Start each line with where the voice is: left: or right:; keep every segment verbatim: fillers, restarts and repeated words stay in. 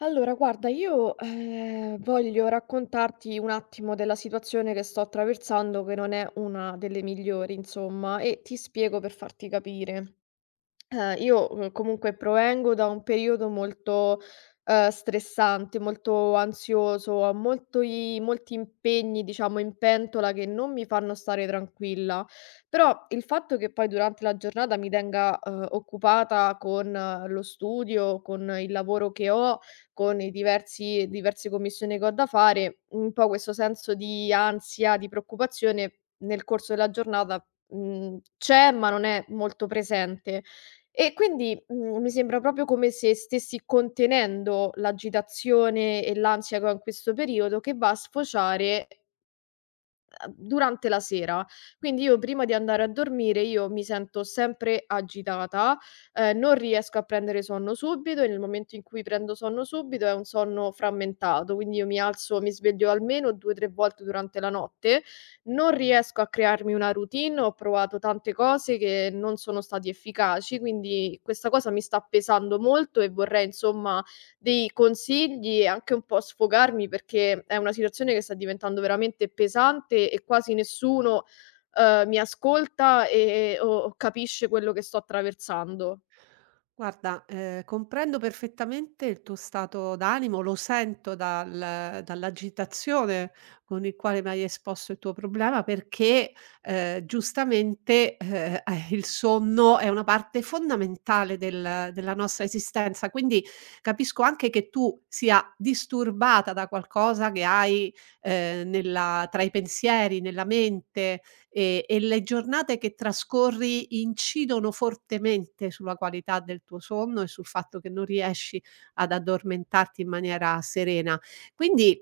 left: Allora guarda io, ehm, voglio raccontarti un attimo della situazione che sto attraversando che non è una delle migliori insomma e ti spiego per farti capire. Ehm, io, uhm, comunque provengo da un periodo molto, ehm, stressante, molto ansioso, ho molti molti impegni, diciamo, in pentola che non mi fanno stare tranquilla. Però il fatto che poi durante la giornata mi tenga, uhm, occupata con eh, lo studio, con il lavoro che ho, con i diversi diverse commissioni che ho da fare, un po' questo senso di ansia, di preoccupazione nel corso della giornata, mhmm, c'è, ma non è molto presente. E quindi, mhmm, mi sembra proprio come se stessi contenendo l'agitazione e l'ansia che ho in questo periodo che va a sfociare ehm, durante la sera. Quindi io prima di andare a dormire io mi sento sempre agitata, ehm, non riesco a prendere sonno subito e nel momento in cui prendo sonno subito è un sonno frammentato, quindi io mi alzo mi sveglio almeno due, tre volte durante la notte, non riesco a crearmi una routine, ho provato tante cose che non sono stati efficaci, quindi questa cosa mi sta pesando molto e vorrei insomma dei consigli e anche un po' sfogarmi, perché è una situazione che sta diventando veramente pesante e quasi nessuno, uhm, mi ascolta, ehm, o o capisce quello che sto attraversando.
right: Guarda, ehm, comprendo perfettamente il tuo stato d'animo, lo sento dal dall'agitazione con il quale mi hai esposto il tuo problema perché, ehm, giustamente, ehm, eh, il sonno è una parte fondamentale del della nostra esistenza, quindi capisco anche che tu sia disturbata da qualcosa che hai, ehm, nella tra i pensieri, nella mente, e e le giornate che trascorri incidono fortemente sulla qualità del tuo sonno e sul fatto che non riesci ad addormentarti in maniera serena. Quindi,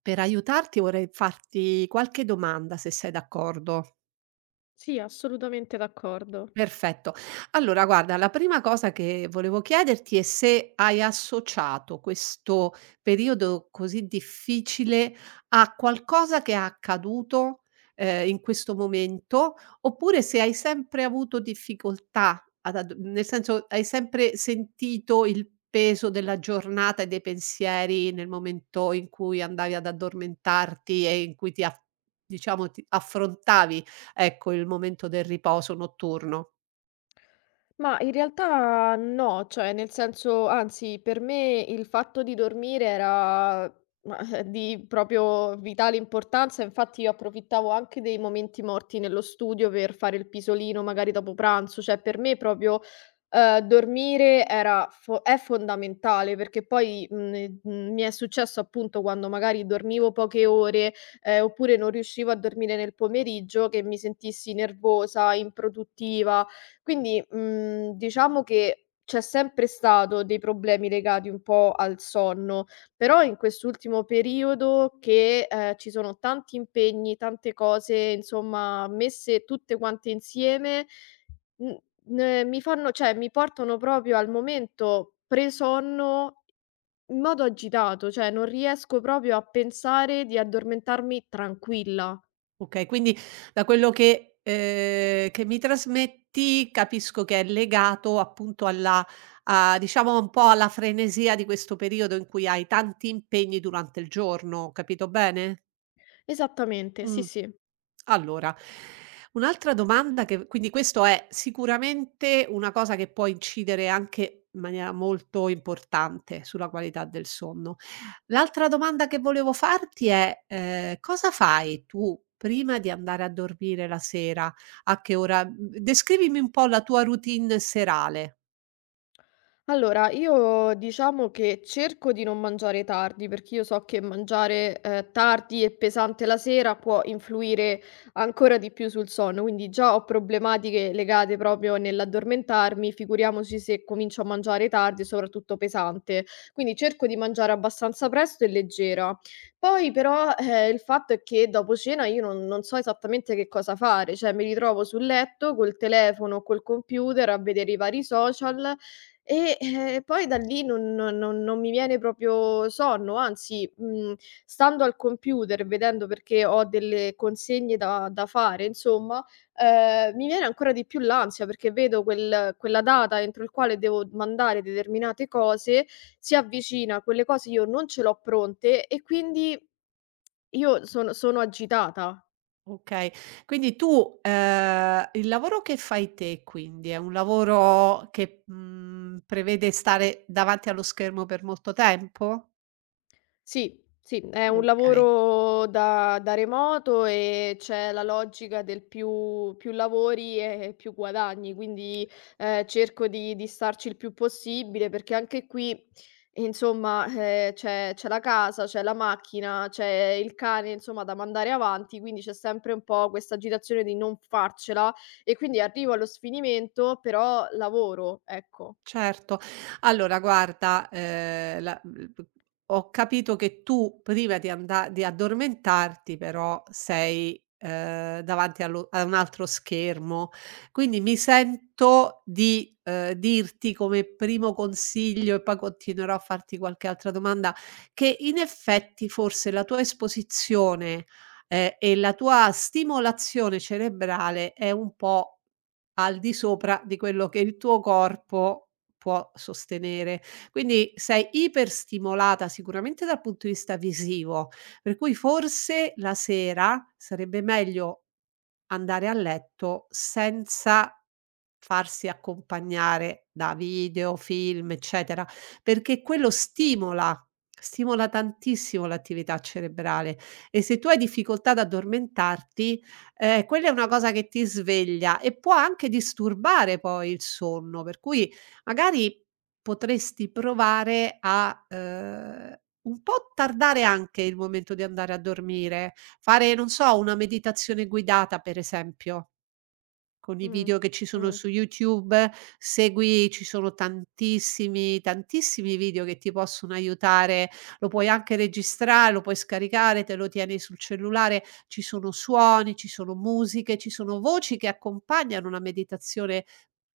right: per aiutarti vorrei farti qualche domanda, se sei d'accordo.
left: Sì, assolutamente d'accordo.
right: Perfetto. Allora guarda, la prima cosa che volevo chiederti è se hai associato questo periodo così difficile a qualcosa che è accaduto, ehm, in questo momento, oppure se hai sempre avuto difficoltà ad ad nel senso, hai sempre sentito il peso della giornata e dei pensieri nel momento in cui andavi ad addormentarti e in cui ti a diciamo ti affrontavi, ecco, il momento del riposo notturno?
left: Ma in realtà no, cioè nel senso anzi per me il fatto di dormire era ma, eh, di proprio vitale importanza, infatti io approfittavo anche dei momenti morti nello studio per fare il pisolino magari dopo pranzo, cioè per me proprio eh, dormire era fo- è fondamentale perché poi mh, eh, mh, mi è successo appunto quando magari dormivo poche ore eh, oppure non riuscivo a dormire nel pomeriggio che mi sentissi nervosa, improduttiva quindi, mhmm, diciamo che c'è sempre stato dei problemi legati un po' al sonno, però in quest'ultimo periodo che, ehm, ci sono tanti impegni, tante cose, insomma, messe tutte quante insieme, mhmm, n ne- mi fanno cioè mi portano proprio al momento pre-sonno in modo agitato, cioè non riesco proprio a pensare di addormentarmi tranquilla.
right: Okay, quindi da quello che ehm, che mi trasmetti capisco che è legato appunto alla a diciamo un po' alla frenesia di questo periodo in cui hai tanti impegni durante il giorno, ho capito bene?
left: Esattamente, sì,
right: Mh.
left: sì.
right: Allora, un'altra domanda che quindi questo è sicuramente una cosa che può incidere anche in maniera molto importante sulla qualità del sonno. L'altra domanda che volevo farti è, ehm, cosa fai tu prima di andare a dormire la sera? A che ora mhmm, descrivimi un po' la tua routine serale.
left: Allora, io diciamo che cerco di non mangiare tardi, perché io so che mangiare, ehm, tardi e pesante la sera può influire ancora di più sul sonno, quindi già ho problematiche legate proprio nell'addormentarmi, figuriamoci se comincio a mangiare tardi e soprattutto pesante. Quindi cerco di mangiare abbastanza presto e leggera. Poi però, eh, il fatto è che dopo cena io non non so esattamente che cosa fare, cioè mi ritrovo sul letto col telefono o col computer a vedere i vari social e, eh, poi da lì non non non non mi viene proprio sonno, anzi, mhmm, stando al computer e vedendo perché ho delle consegne da da fare insomma, ehm, mi viene ancora di più l'ansia perché vedo quel quella data entro il quale devo mandare determinate cose, si avvicina, quelle cose io non ce l'ho pronte e quindi io sono sono agitata.
right: Okay. Quindi tu, ehm, il lavoro che fai te quindi è un lavoro che, mhmm, prevede stare davanti allo schermo per molto tempo?
left: Sì, sì, è un
right: Okay.
left: lavoro da da remoto e c'è la logica del più più lavori e più guadagni, quindi, ehm, cerco di di starci il più possibile perché anche qui, insomma, ehm, c'è c'è la casa, c'è la macchina, c'è il cane, insomma, da mandare avanti, quindi c'è sempre un po' questa agitazione di non farcela e quindi arrivo allo sfinimento, però lavoro, ecco.
right: Certo. Allora guarda, ehm, la mhmm, p ho capito che tu prima di anda di addormentarti però sei, ehm, davanti allo a un altro schermo, quindi mi sento di, ehm, dirti come primo consiglio, e poi continuerò a farti qualche altra domanda, che in effetti forse la tua esposizione, ehm, e la tua stimolazione cerebrale è un po' al di sopra di quello che il tuo corpo può sostenere. Quindi sei iperstimolata sicuramente dal punto di vista visivo, per cui forse la sera sarebbe meglio andare a letto senza farsi accompagnare da video, film, eccetera, perché quello stimola stimola tantissimo l'attività cerebrale e se tu hai difficoltà ad addormentarti, ehm, quella è una cosa che ti sveglia e può anche disturbare poi il sonno, per cui magari potresti provare a, ehm, un po' tardare anche il momento di andare a dormire, fare, non so, una meditazione guidata per esempio. Con i
left: Mh.
right: video che ci sono
left: Mh.
right: su YouTube, segui ci sono tantissimi, tantissimi video che ti possono aiutare, lo puoi anche registrare, lo puoi scaricare, te lo tieni sul cellulare, ci sono suoni, ci sono musiche, ci sono voci che accompagnano la meditazione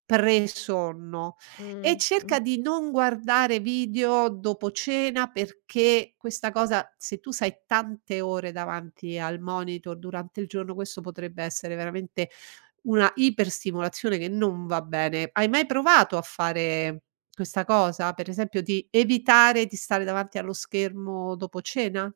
right: pre-sonno e
left: Mh. Mh.
right: cerca di non guardare video dopo cena perché questa cosa, se tu sai tante ore davanti al monitor durante il giorno, questo potrebbe essere veramente una iperstimolazione che non va bene. Hai mai provato a fare questa cosa? Per esempio di evitare di stare davanti allo schermo dopo cena?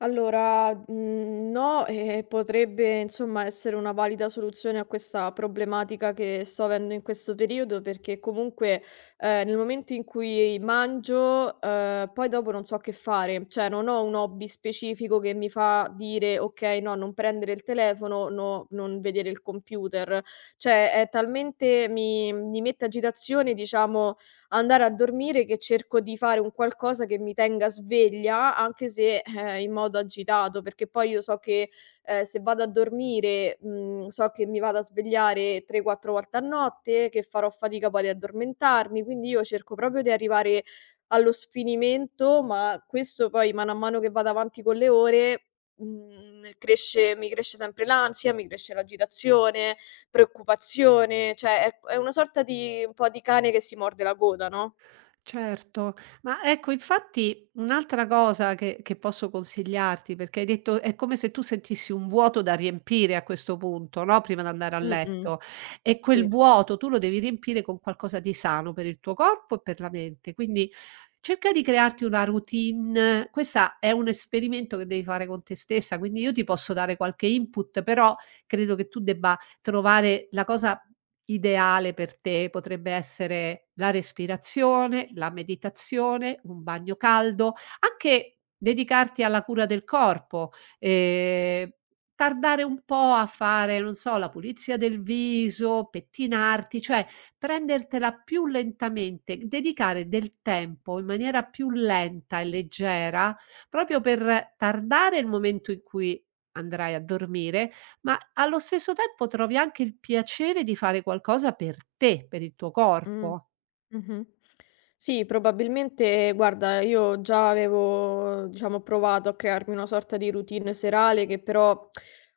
left: Allora, mhmm, no, e potrebbe insomma essere una valida soluzione a questa problematica che sto avendo in questo periodo, perché comunque, ehm, nel momento in cui mangio, ehm, poi dopo non so che fare. Cioè non ho un hobby specifico che mi fa dire: "Okay, no, non prendere il telefono, no, non vedere il computer." Cioè è talmente mi mi mette agitazione, diciamo, andare a dormire che cerco di fare un qualcosa che mi tenga sveglia, anche se, eh, in modo agitato, perché poi io so che, ehm, se vado a dormire, mhmm, so che mi vado a svegliare tre, quattro volte a notte, che farò fatica poi ad addormentarmi, quindi io cerco proprio di arrivare allo sfinimento, ma questo poi mano a mano che vado avanti con le ore, mhmm, cresce mi cresce sempre l'ansia, mi cresce l'agitazione, preoccupazione, cioè è è una sorta di un po' di cane che si morde la coda, no?
right: Certo, ma ecco infatti un'altra cosa che che posso consigliarti, perché hai detto è come se tu sentissi un vuoto da riempire a questo punto, no, prima di andare a
left: Mh-mh,
right: letto e
left: sì.
right: quel vuoto tu lo devi riempire con qualcosa di sano per il tuo corpo e per la mente. Quindi cerca di crearti una routine. Questa è un esperimento che devi fare con te stessa, quindi io ti posso dare qualche input, però credo che tu debba trovare la cosa ideale per te potrebbe essere la respirazione, la meditazione, un bagno caldo, anche dedicarti alla cura del corpo, ehm, tardare un po' a fare, non so, la pulizia del viso, pettinarti, cioè prendertela più lentamente, dedicare del tempo in maniera più lenta e leggera proprio per tardare il momento in cui andrai a dormire ma allo stesso tempo trovi anche il piacere di fare qualcosa per te, per il tuo
left: Mh.
right: corpo.
left: Mh-mh. Sì, probabilmente guarda, io già avevo, diciamo, provato a crearmi una sorta di routine serale che però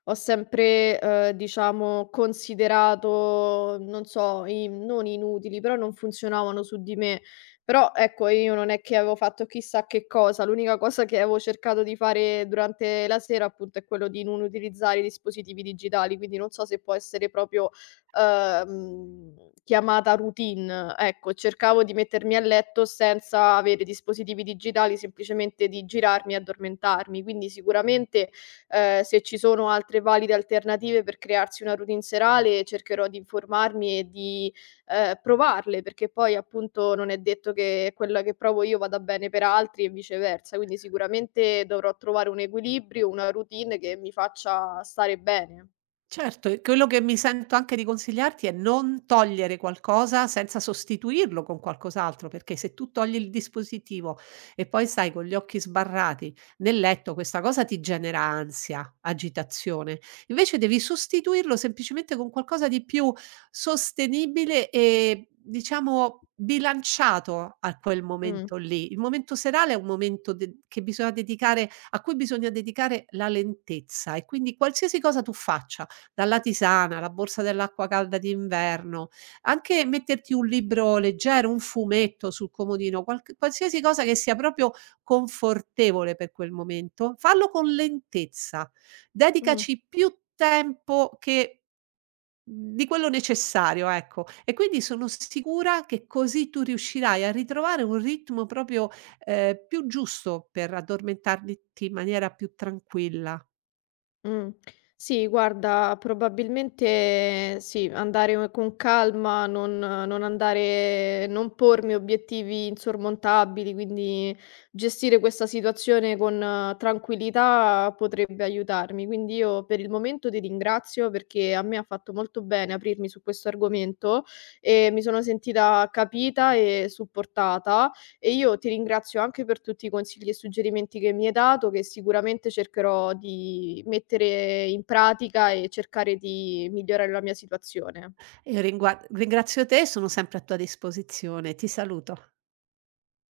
left: ho sempre, ehm, diciamo, considerato, non so, i non inutili, però non funzionavano su di me. Però ecco, io non è che avevo fatto chissà che cosa, l'unica cosa che avevo cercato di fare durante la sera appunto è quello di non utilizzare i dispositivi digitali, quindi non so se può essere proprio uhm, chiamata routine, ecco. Cercavo di mettermi a letto senza avere dispositivi digitali, semplicemente di girarmi e addormentarmi. Quindi sicuramente, ehm, se ci sono altre valide alternative per crearsi una routine serale, cercherò di informarmi e di, ehm, provarle, perché poi appunto non è detto che quella che provo io vada bene per altri e viceversa. Quindi sicuramente dovrò trovare un equilibrio, una routine che mi faccia stare bene.
right: Certo, e quello che mi sento anche di consigliarti è non togliere qualcosa senza sostituirlo con qualcos'altro, perché se tu togli il dispositivo e poi stai con gli occhi sbarrati nel letto, questa cosa ti genera ansia, agitazione. Invece devi sostituirlo semplicemente con qualcosa di più sostenibile e diciamo bilanciato a quel
left: Mh,
right: momento lì. Il momento serale è un momento de- che bisogna dedicare, a cui bisogna dedicare la lentezza e quindi qualsiasi cosa tu faccia dalla tisana, la borsa dell'acqua calda d'inverno, anche metterti un libro leggero, un fumetto sul comodino, qualc qualsiasi cosa che sia proprio confortevole per quel momento, fallo con lentezza.
left: mh.
right: Dedicaci più tempo che mhmm, di quello necessario, ecco. E quindi sono sicura che così tu riuscirai a ritrovare un ritmo proprio, ehm, più giusto per addormentarti in maniera più tranquilla.
left: Mh. Sì, guarda, probabilmente sì, andare con calma, non non andare non pormi obiettivi insormontabili, quindi gestire questa situazione con eh, tranquillità potrebbe aiutarmi. Quindi io per il momento ti ringrazio perché a me ha fatto molto bene aprirmi su questo argomento e mi sono sentita capita e supportata. E io ti ringrazio anche per tutti i consigli e suggerimenti che mi hai dato, che sicuramente cercherò di mettere in pratica e cercare di migliorare la mia situazione.
right: Io ringua ringrazio te, sono sempre a tua disposizione. Ti saluto.